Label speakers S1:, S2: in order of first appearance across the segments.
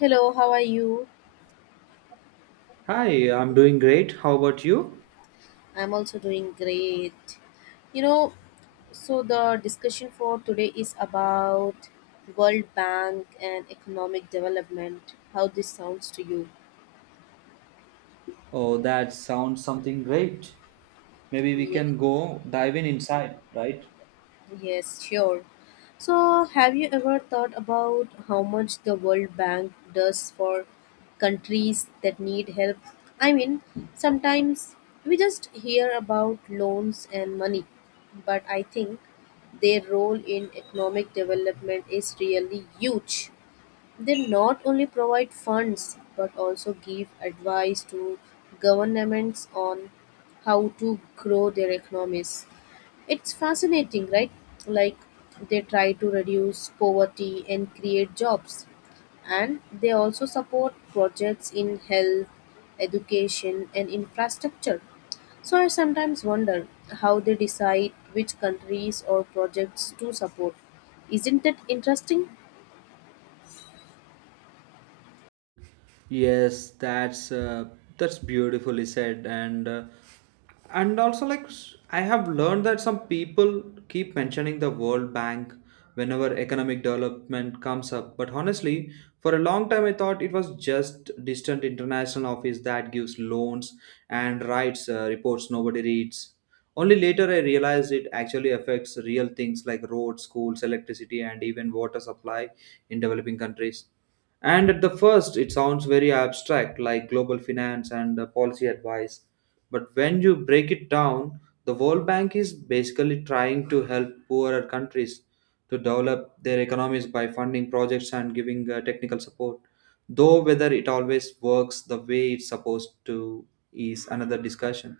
S1: Hello, how are you?
S2: Hi, I'm doing great. How about you?
S1: I'm also doing great. You know, so the discussion for today is about World Bank and economic development. How this sounds to you?
S2: Oh, that sounds something great. Maybe we
S1: Yeah.
S2: can go dive in inside, right?
S1: Yes, sure. So, have you ever thought about how much the World Bank does for countries that need help? I mean, sometimes we just hear about loans and money, but I think their role in economic development is really huge. They not only provide funds but also give advice to governments on how to grow their economies. It's fascinating, right? Like they try to reduce poverty and create jobs. And they also support projects in health, education, and infrastructure. So I sometimes wonder how they decide which countries or projects to support. Isn't that interesting?
S2: Yes, that's beautifully said. And also like I have learned that some people keep mentioning the World Bank whenever economic development comes up, but honestly, for a long time I thought it was just distant international office that gives loans and writes reports nobody reads. Only later I realized it actually affects real things like roads, schools, electricity, and even water supply in developing countries. And at the first, it sounds very abstract, like global finance and policy advice. But when you break it down, the World Bank is basically trying to help poorer countries to develop their economies by funding projects and giving technical support. Though whether it always works the way it's supposed to is another discussion.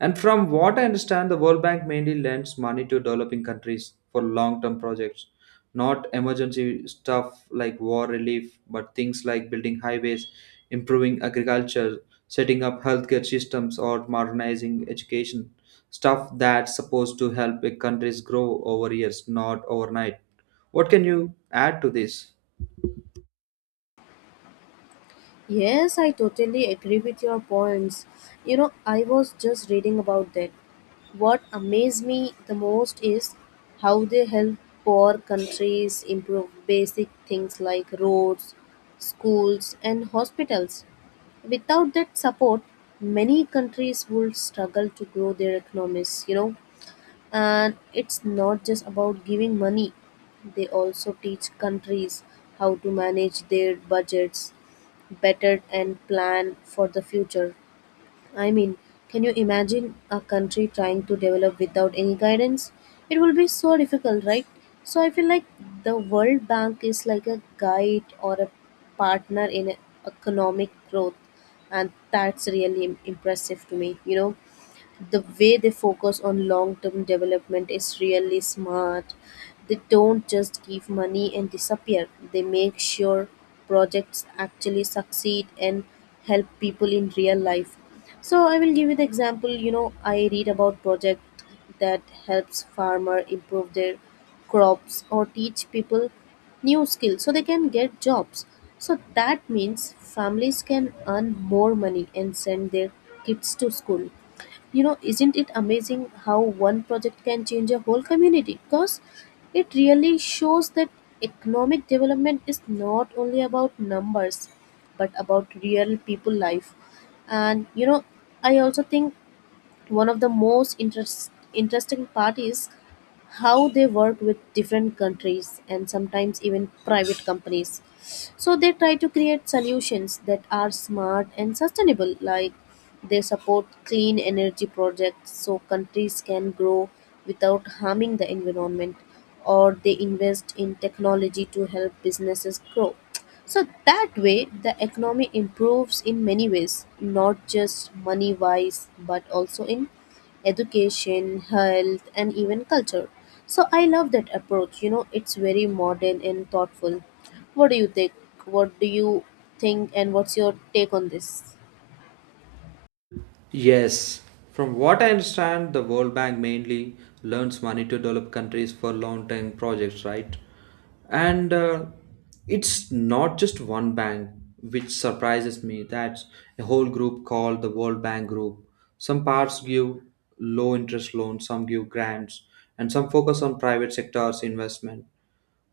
S2: And from what I understand, the World Bank mainly lends money to developing countries for long term projects, not emergency stuff like war relief, but things like building highways, improving agriculture, setting up healthcare systems, or modernizing education. Stuff that's supposed to help a countries grow over years, not overnight. What can you add to this?
S1: Yes, I totally agree with your points. You know, I was just reading about that. What amazed me the most is how they help poor countries improve basic things like roads, schools, and hospitals. Without that support, many countries would struggle to grow their economies, you know. And it's not just about giving money, they also teach countries how to manage their budgets better and plan for the future. I mean, can you imagine a country trying to develop without any guidance? It will be so difficult, right? So I feel like the World Bank is like a guide or a partner in economic growth, and that's really impressive to me, you know the way they focus on long term development is really smart. They don't just give money and disappear, they make sure projects actually succeed and help people in real life. So, I will give you the example, you know, I read about project that helps farmer improve their crops or teach people new skills so they can get jobs, so that means families can earn more money and send their kids to school. You know, isn't it amazing how one project can change a whole community? Because it really shows that economic development is not only about numbers but about real people life. And you know, I also think one of the most interesting part is how they work with different countries and sometimes even private companies. So they try to create solutions that are smart and sustainable, like they support clean energy projects so countries can grow without harming the environment, or they invest in technology to help businesses grow. So that way, the economy improves in many ways, not just money wise, but also in education, health, and even culture. So I love that approach. You know, it's very modern and thoughtful. What do you think? What do you think, and what's your take on this?
S2: Yes. From what I understand, the World Bank mainly lends money to develop countries for long term projects, right? And it's not just one bank, which surprises me. That's a whole group called the World Bank Group. Some parts give low interest loans, some give grants, and some focus on private sectors investment.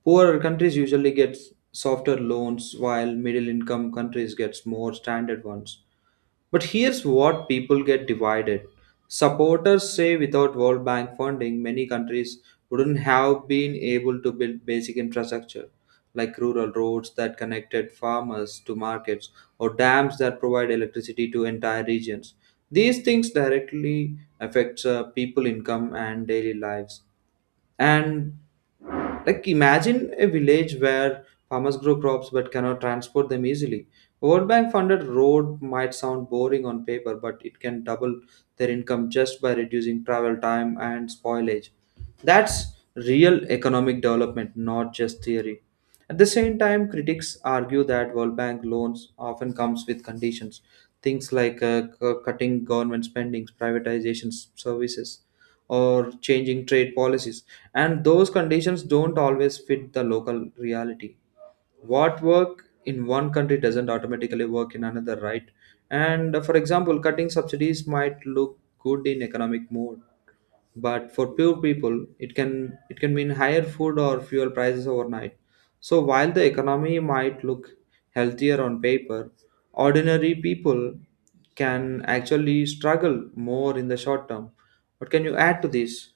S2: Poorer countries usually get softer loans, while middle income countries get more standard ones. But here's what people get divided. Supporters say, without World Bank funding, many countries wouldn't have been able to build basic infrastructure like rural roads that connected farmers to markets or dams that provide electricity to entire regions. These things directly affects people income and daily lives. And, like, imagine a village where farmers grow crops but cannot transport them easily. World Bank funded road might sound boring on paper, but it can double their income just by reducing travel time and spoilage. That's real economic development, not just theory. At the same time, critics argue that World Bank loans often comes with conditions, things like cutting government spendings, privatizations, services, or changing trade policies. And those conditions don't always fit the local reality. What work in one country doesn't automatically work in another, right? And for example, cutting subsidies might look good in economic mode, but for poor people it can mean higher food or fuel prices overnight. So while the economy might look healthier on paper, ordinary people can actually struggle more in the short term. What can you add to this?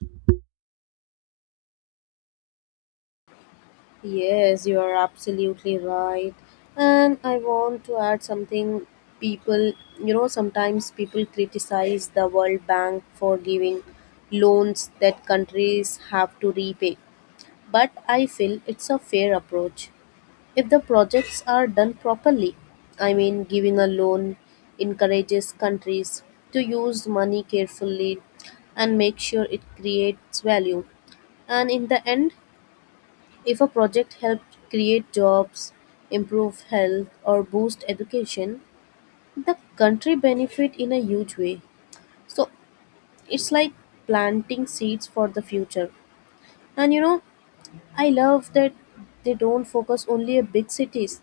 S1: Yes, you are absolutely right. And I want to add something, people, you know, sometimes people criticize the World Bank for giving loans that countries have to repay. But I feel it's a fair approach if the projects are done properly. I mean, giving a loan encourages countries to use money carefully and make sure it creates value. And in the end, if a project helped create jobs, improve health, or boost education, the country benefit in a huge way. So it's like planting seeds for the future. And you know, I love that they don't focus only on big cities,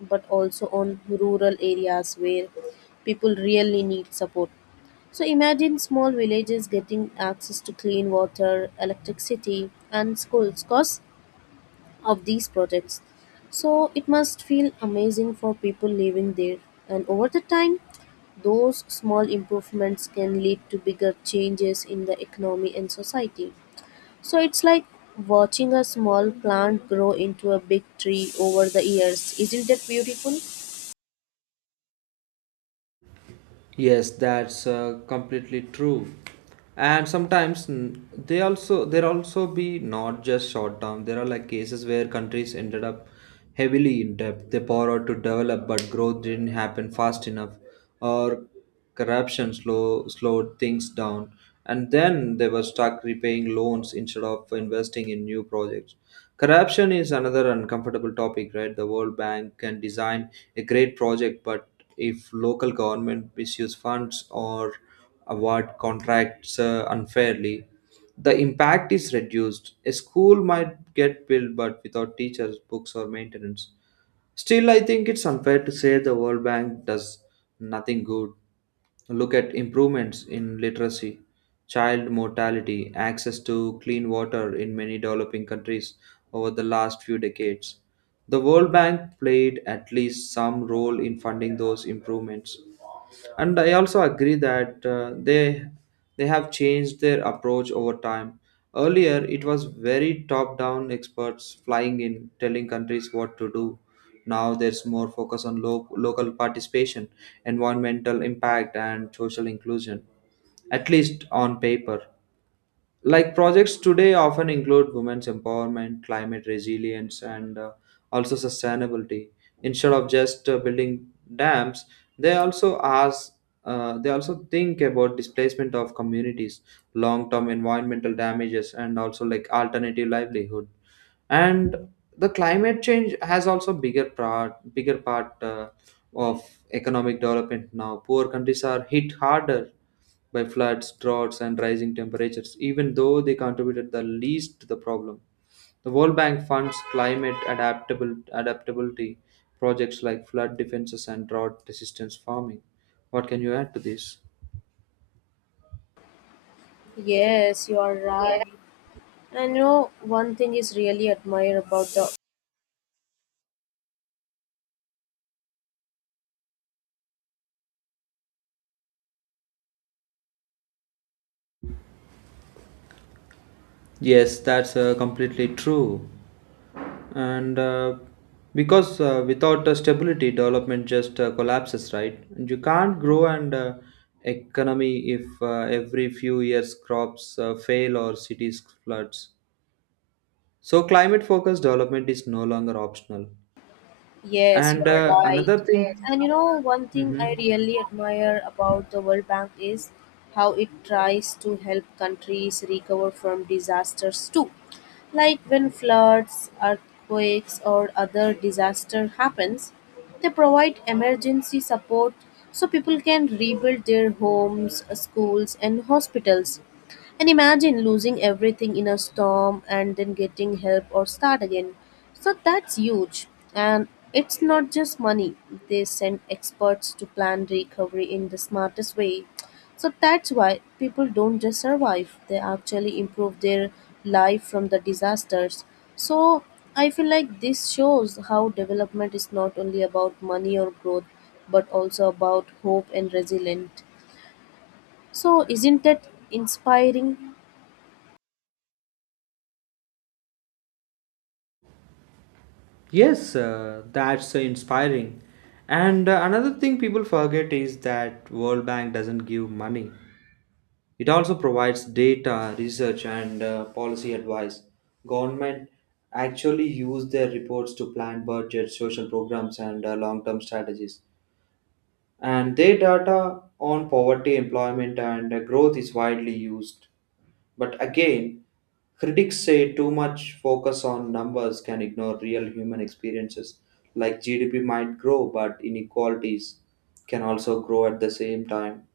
S1: but also on rural areas where people really need support. So imagine small villages getting access to clean water, electricity, and schools. Cause of these projects. So it must feel amazing for people living there. And over the time, those small improvements can lead to bigger changes in the economy and society. So it's like watching a small plant grow into a big tree over the years. Isn't that beautiful?
S2: Yes, that's completely true. And sometimes they also there also be, not just short term. There are like cases where countries ended up heavily in debt. They borrowed to develop, but growth didn't happen fast enough, or corruption slowed things down, and then they were stuck repaying loans instead of investing in new projects. Corruption is another uncomfortable topic, right? The World Bank can design a great project, but if local government misuse funds or award contracts unfairly, the impact is reduced. A school might get built, but without teachers, books, or maintenance. Still, I think it's unfair to say the World Bank does nothing good. Look at improvements in literacy, child mortality, access to clean water in many developing countries over the last few decades. The World Bank played at least some role in funding those improvements, and I also agree that they have changed their approach over time. Earlier, it was very top down, experts flying in telling countries what to do. Now there's more focus on local participation, environmental impact, and social inclusion, at least on paper. Like, projects today often include women's empowerment, climate resilience, and also sustainability, instead of just building dams. They also ask uh, they also think about displacement of communities, long term environmental damages, and also like alternative livelihood. And the climate change has also bigger part of economic development now. Poor countries are hit harder by floods, droughts, and rising temperatures, even though they contributed the least to the problem. The World Bank funds climate adaptability projects like flood defenses and drought resistance farming. What can you add to this?
S1: Yes, you are right. And you know, one thing is really admire about the—
S2: Yes, that's completely true. And because without stability, development just collapses, right? And you can't grow and economy if every few years crops fail or cities floods. So climate focused development is no longer optional.
S1: Yes, you
S2: And
S1: are right.
S2: another thing,
S1: And you know, one thing I
S2: Mhm.
S1: really admire about the World Bank is how it tries to help countries recover from disasters too. Like when floods, earthquakes, or other disaster happens, they provide emergency support so people can rebuild their homes, schools, and hospitals. And imagine losing everything in a storm and then getting help or start again. So that's huge. And it's not just money, they send experts to plan recovery in the smartest way. So that's why people don't just survive, they actually improve their life from the disasters. So I feel like this shows how development is not only about money or growth, but also about hope and resilience. So isn't that inspiring?
S2: Yes, that's inspiring. And another thing people forget is that World Bank doesn't give money. It also provides data, research, and policy advice. Government actually use their reports to plan budgets, social programs, and long-term strategies. And their data on poverty, employment, and growth is widely used. But again, critics say too much focus on numbers can ignore real human experiences, like GDP might grow, but inequalities can also grow at the same time.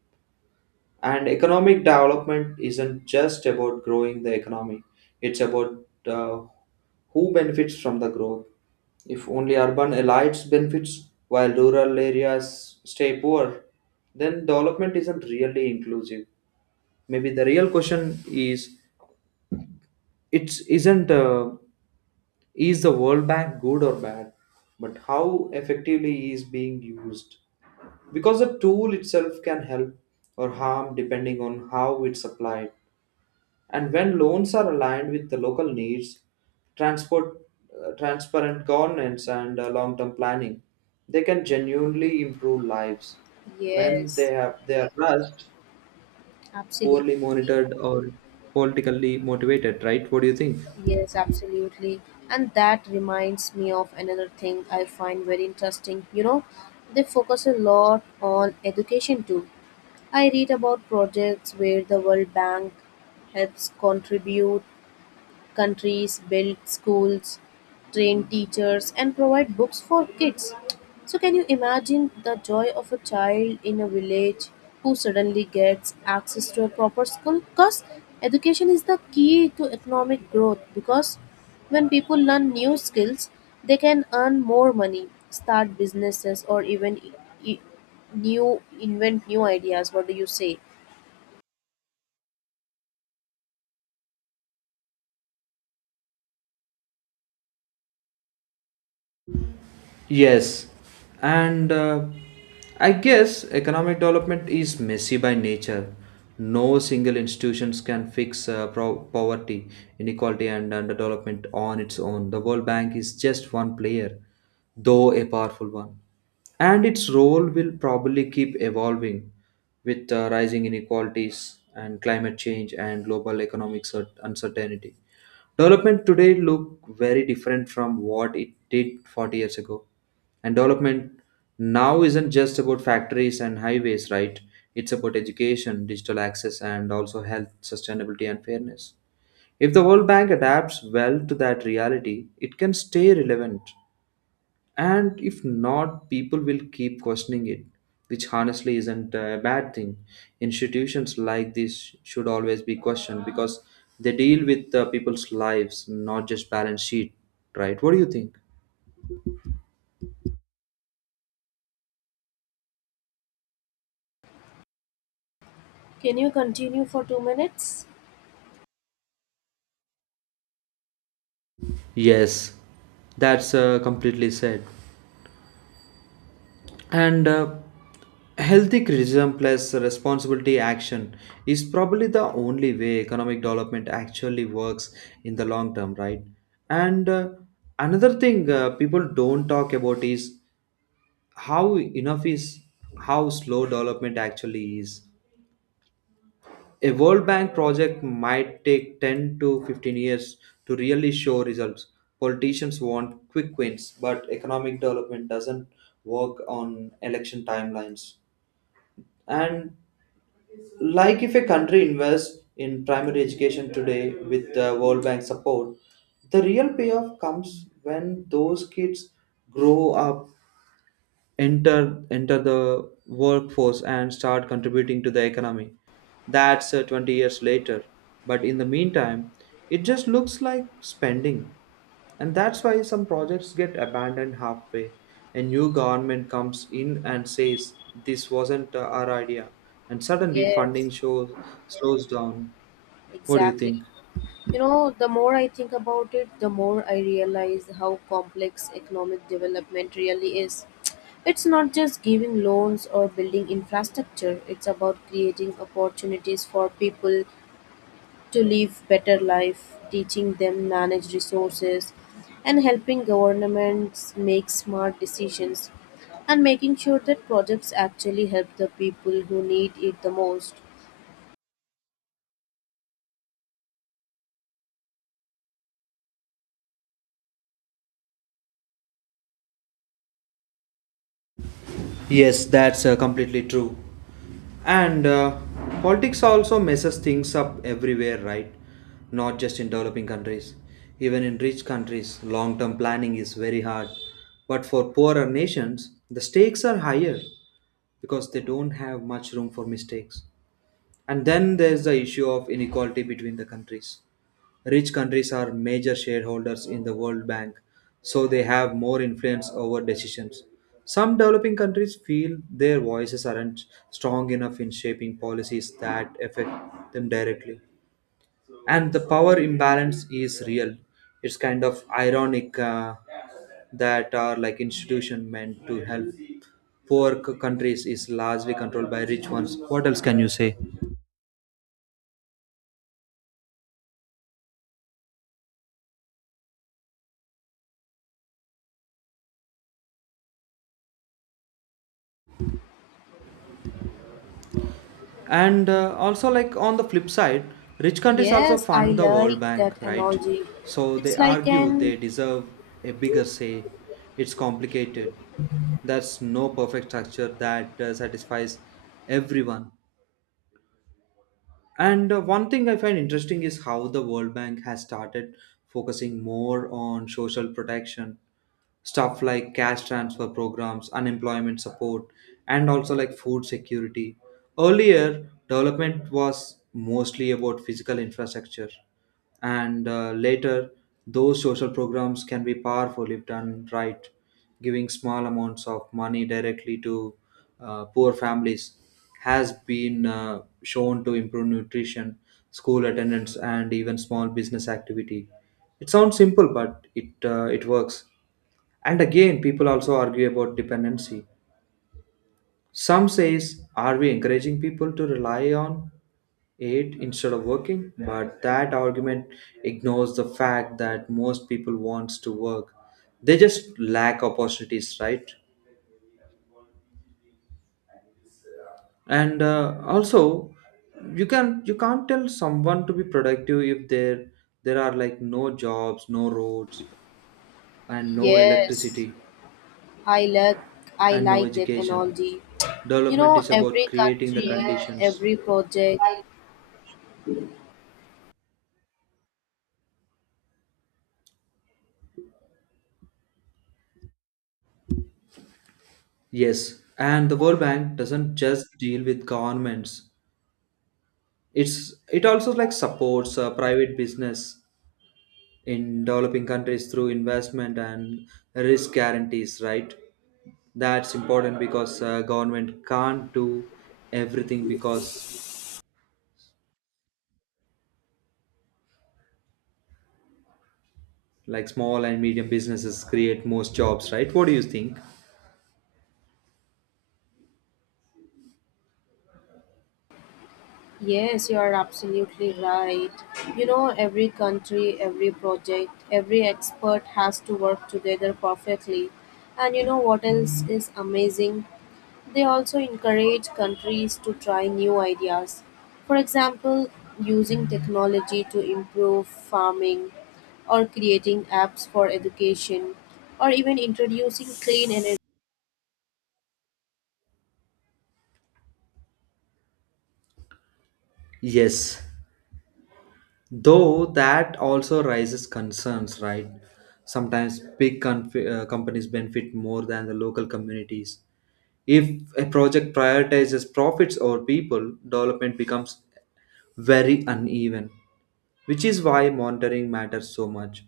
S2: And economic development isn't just about growing the economy, it's about uh, who benefits from the growth. If only urban elites benefits while rural areas stay poor, then development isn't really inclusive. Maybe the real question is it isn't is the World Bank good or bad, but how effectively is being used. Because the tool itself can help or harm depending on how it's applied. And when loans are aligned with the local needs, transport, transparent governance, and long-term planning, they can genuinely improve lives. When
S1: Yes,
S2: they are rushed,
S1: absolutely.
S2: poorly monitored, or politically motivated, right? What do you think?
S1: Yes, absolutely. And that reminds me of another thing I find very interesting. You know, they focus a lot on education too. I read about projects where the World Bank helps contribute countries build schools, train teachers, and provide books for kids. So, can you imagine the joy of a child in a village who suddenly gets access to a proper school? Because education is the key to economic growth. Because when people learn new skills, they can earn more money, start businesses, or even I- new invent new ideas. What do you say?
S2: Yes, and I guess economic development is messy by nature. No single institutions can fix poverty, inequality, and underdevelopment on its own. The World Bank is just one player, though a powerful one, and its role will probably keep evolving with rising inequalities and climate change and global economic uncertainty. Development today look very different from what it did 40 years ago. And development now isn't just about factories and highways, right? It's about education, digital access, and also health, sustainability, and fairness. If the World Bank adapts well to that reality, it can stay relevant. And if not, people will keep questioning it, which honestly isn't a bad thing. Institutions like this should always be questioned because they deal with people's lives, not just balance sheet, right? What do you think?
S1: Can you continue for 2 minutes?
S2: Yes, that's completely said. And healthy criticism plus responsibility action is probably the only way economic development actually works in the long term, right? And another thing people don't talk about is how enough is how slow development actually is. A World Bank project might take 10 to 15 years to really show results. Politicians want quick wins, but economic development doesn't work on election timelines. And, like, if a country invests in primary education today with the World Bank support, the real payoff comes when those kids grow up, enter the workforce, and start contributing to the economy. That's 20 years later. But in the meantime, it just looks like spending. And that's why some projects get abandoned halfway. A new government comes in and says, "This wasn't our idea." And suddenly
S1: Yes,
S2: funding slows down. What do you
S1: exactly.
S2: think?
S1: You know, the more I think about it, the more I realize how complex economic development really is. It's not just giving loans or building infrastructure, it's about creating opportunities for people to live better life, teaching them manage resources, and helping governments make smart decisions and making sure that projects actually help the people who need it the most.
S2: Yes, that's completely true. And politics also messes things up everywhere, right? Not just in developing countries. Even in rich countries, long term planning is very hard. But for poorer nations, the stakes are higher because they don't have much room for mistakes. And then there's the issue of inequality between the countries. Rich countries are major shareholders in the World Bank, so they have more influence over decisions. Some developing countries feel their voices aren't strong enough in shaping policies that affect them directly. And the power imbalance is real. It's kind of ironic that are like institution meant to help poor countries is largely controlled by rich ones. What else can you say? And also like, on the flip side, rich countries also
S1: Yes, I
S2: fund the World
S1: like
S2: Bank,
S1: that
S2: right?
S1: analogy.
S2: So they
S1: It's like
S2: argue
S1: an—
S2: they deserve a bigger say. It's complicated. There's no perfect structure that satisfies everyone. And one thing I find interesting is how the World Bank has started focusing more on social protection stuff like cash transfer programs, unemployment support, and also like food security. Earlier, development was mostly about physical infrastructure, and later, those social programs can be powerful if done right. Giving small amounts of money directly to poor families has been shown to improve nutrition, school attendance, and even small business activity. It sounds simple, but it works. And again, people also argue about dependency. Some says, are we encouraging people to rely on it instead of working? But that argument ignores the fact that most people wants to work. They just lack opportunities, right? And also, you can't tell someone to be productive if there are like no jobs, no roads, and no
S1: Yes,
S2: electricity,
S1: I like I
S2: and no
S1: like that
S2: education.
S1: analogy. You
S2: Development
S1: know,
S2: is about
S1: every
S2: creating the
S1: country,
S2: conditions.
S1: every project.
S2: Yes, and the World Bank doesn't just deal with governments. It also like supports private business in developing countries through investment and risk guarantees, right? That's important because government can't do everything because like small and medium businesses create most jobs, right? What do you think?
S1: Yes, you are absolutely right. You know, every country, every project, every expert has to work together perfectly. And you know what else is amazing? They also encourage countries to try new ideas, for example, using technology to improve farming, or creating apps for education, or even introducing clean energy.
S2: Yes, though that also raises concerns, right? Sometimes big companies benefit more than the local communities. If a project prioritizes profits over people, development becomes very uneven, which is why monitoring matters so much.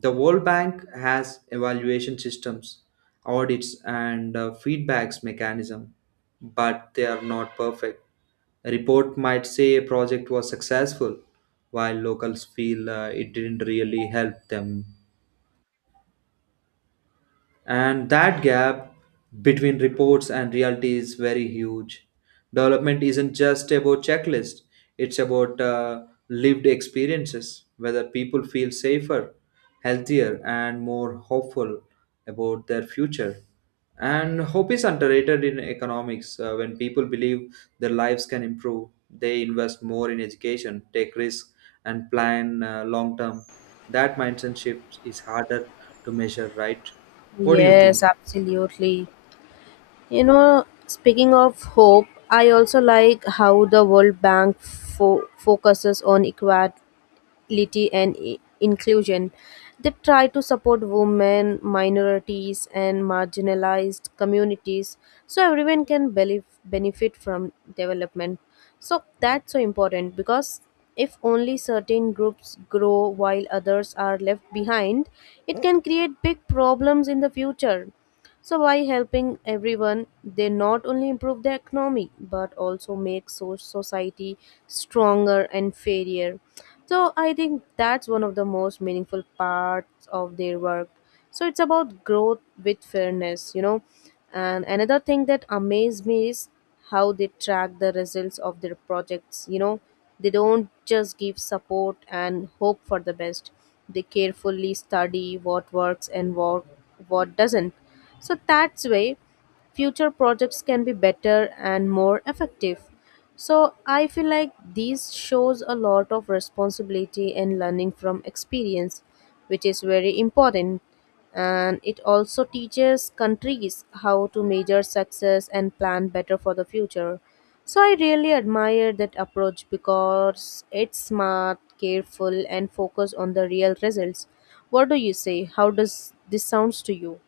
S2: The World Bank has evaluation systems, audits, and feedbacks mechanism, but they are not perfect. A report might say a project was successful, while locals feel it didn't really help them, and that gap between reports and reality is very huge. Development isn't just about checklists, it's about lived experiences, whether people feel safer, healthier, and more hopeful about their future. And hope is underrated in economics. When people believe their lives can improve, they invest more in education, take risks, and plan long term. That mindset shift is harder to measure, right? What do you
S1: Yes,
S2: think?
S1: absolutely. You know, speaking of hope, I also like how the World Bank focuses on equality and inclusion. They try to support women, minorities, and marginalized communities so everyone can benefit from development. So that's so important because if only certain groups grow while others are left behind, it can create big problems in the future. So by helping everyone, they not only improve the economy but also make society stronger and fairer. So I think that's one of the most meaningful parts of their work. So it's about growth with fairness, you know. And another thing that amazed me is how they track the results of their projects. You know, they don't just give support and hope for the best, they carefully study what works and what doesn't, so that's way future projects can be better and more effective. So I feel like this shows a lot of responsibility and learning from experience, which is very important. And it also teaches countries how to measure success and plan better for the future. So I really admire that approach because it's smart, careful, and focused on the real results. What do you say? How does this sounds to you?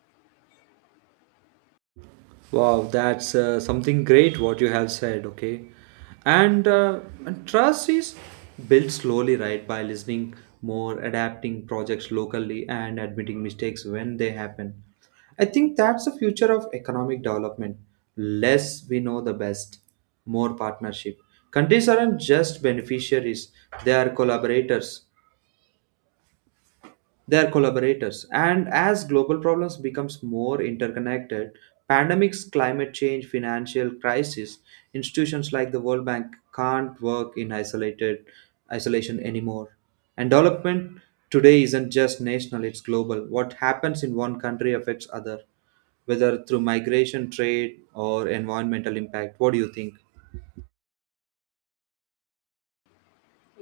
S2: Wow, that's something great what you have said, okay? And trust is built slowly, right? By listening more, adapting projects locally, and admitting mistakes when they happen. I think that's the future of economic development. Less we know the best, more partnership. Countries aren't just beneficiaries, they are collaborators. They are collaborators. And as global problems becomes more interconnected, pandemics, climate change, financial crisis, institutions like the World Bank can't work in isolated isolation anymore. And development today isn't just national, it's global. What happens in one country affects other, whether through migration, trade, or environmental impact. What do you think?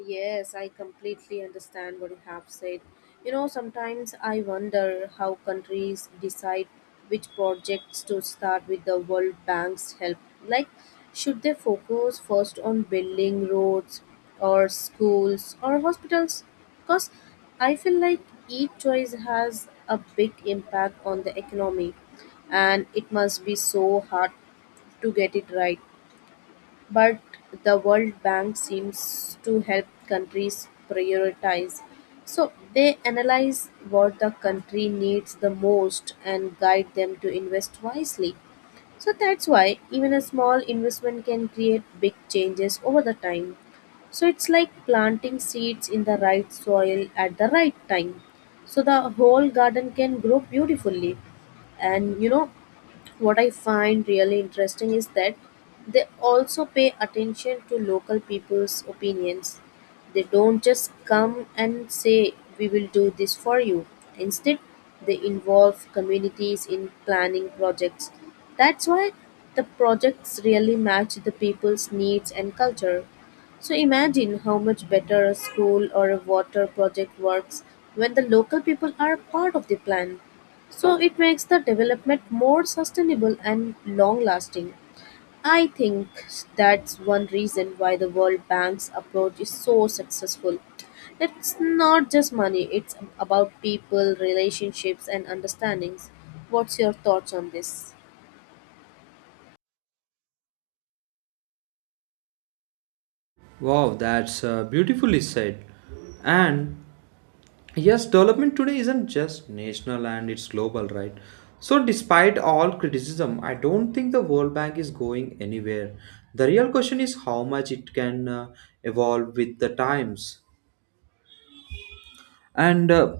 S1: Yes, I completely understand what you have said. You know, sometimes I wonder how countries decide which projects to start with the World Bank's help. Like, should they focus first on building roads or schools or hospitals? Because I feel like each choice has a big impact on the economy and it must be so hard to get it right. But the World Bank seems to help countries prioritize. So they analyze what the country needs the most and guide them to invest wisely. So that's why even a small investment can create big changes over the time. So it's like planting seeds in the right soil at the right time. So the whole garden can grow beautifully. And you know, what I find really interesting is that they also pay attention to local people's opinions. They don't just come and say, "We will do this for you." Instead, they involve communities in planning projects. That's why the projects really match the people's needs and culture. So imagine how much better a school or a water project works when the local people are part of the plan. So it makes the development more sustainable and long lasting. I think that's one reason why the World Bank's approach is so successful. It's not just money, it's about people, relationships, and understandings. What's your thoughts on this?
S2: Wow, that's beautifully said. And yes, development today isn't just national and it's global, right? So, despite all criticism, I don't think the World Bank is going anywhere. The real question is how much it can evolve with the times and uh,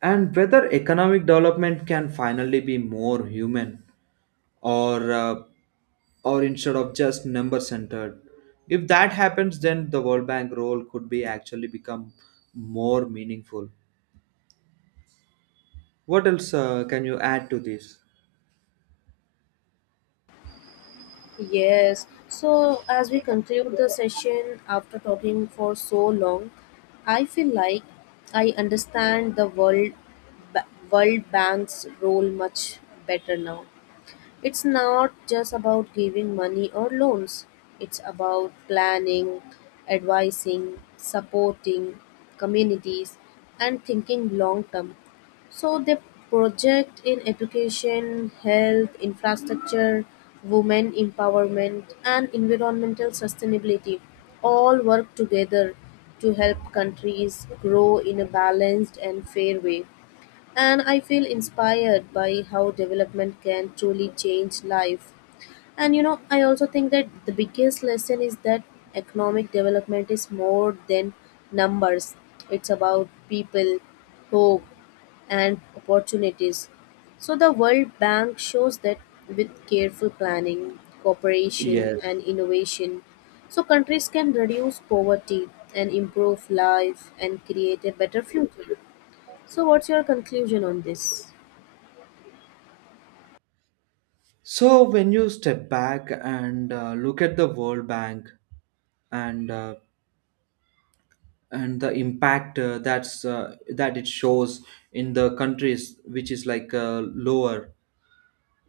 S2: and whether economic development can finally be more human or uh, or instead of just number centered. If that happens, then the World Bank role could be actually become more meaningful. What else can you add to this?
S1: Yes. So, as we conclude the session after talking for so long, I feel like I understand the World Bank's role much better now. It's not just about giving money or loans, it's about planning, advising, supporting communities, and thinking long term. So they project in education, health, infrastructure, women empowerment, and environmental sustainability all work together to help countries grow in a balanced and fair way. And I feel inspired by how development can truly change life. And you know, I also think that the biggest lesson is that economic development is more than numbers. It's about people, hope, and opportunities. So the World Bank shows that with careful planning, cooperation,
S2: Yes.
S1: and innovation, so countries can reduce poverty and improve life and create a better future. So, what's your conclusion on this?
S2: So when you step back and look at the World Bank and uh, and the impact that it shows in the countries, which is like lower.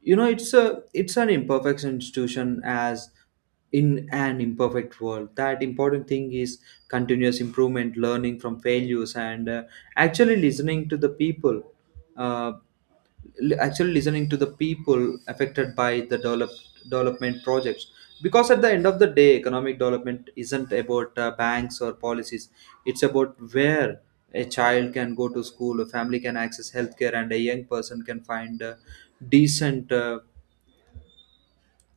S2: You know, it's a it's an imperfect institution as in an imperfect world. That important thing is continuous improvement, learning from failures, and actually listening to the people, uh, actually listening to the people affected by the development projects, because at the end of the day, economic development isn't about banks or policies. It's about where a child can go to school, a family can access healthcare, and a young person can find decent uh,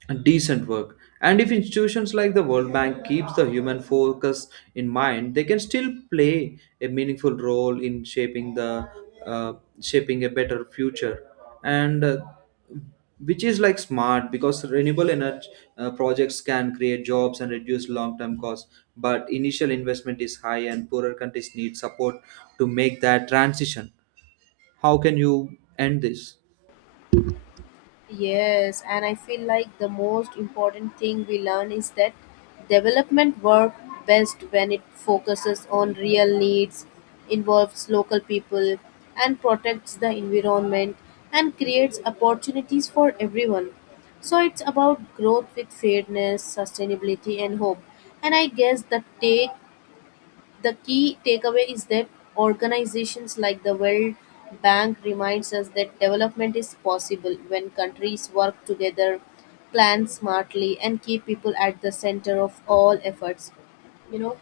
S2: decent work. And if institutions like the World Bank keeps the human focus in mind, they can still play a meaningful role in uh, shaping a better future. And Which is like smart, because renewable energy projects can create jobs and reduce long term costs, but initial investment is high and poorer countries need support to make that transition. How can you end this?
S1: Yes, and I feel like the most important thing we learn is that development work best when it focuses on real needs, involves local people, and protects the environment and creates opportunities for everyone. So it's about growth with fairness, sustainability, and hope. And I guess the take— The key takeaway is that organizations like the World Bank reminds us that development is possible when countries work together, plan smartly and keep people at the center of all efforts. You know,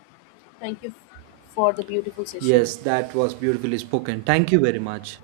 S1: thank you for the beautiful session.
S2: Yes, that was beautifully spoken, thank you very much.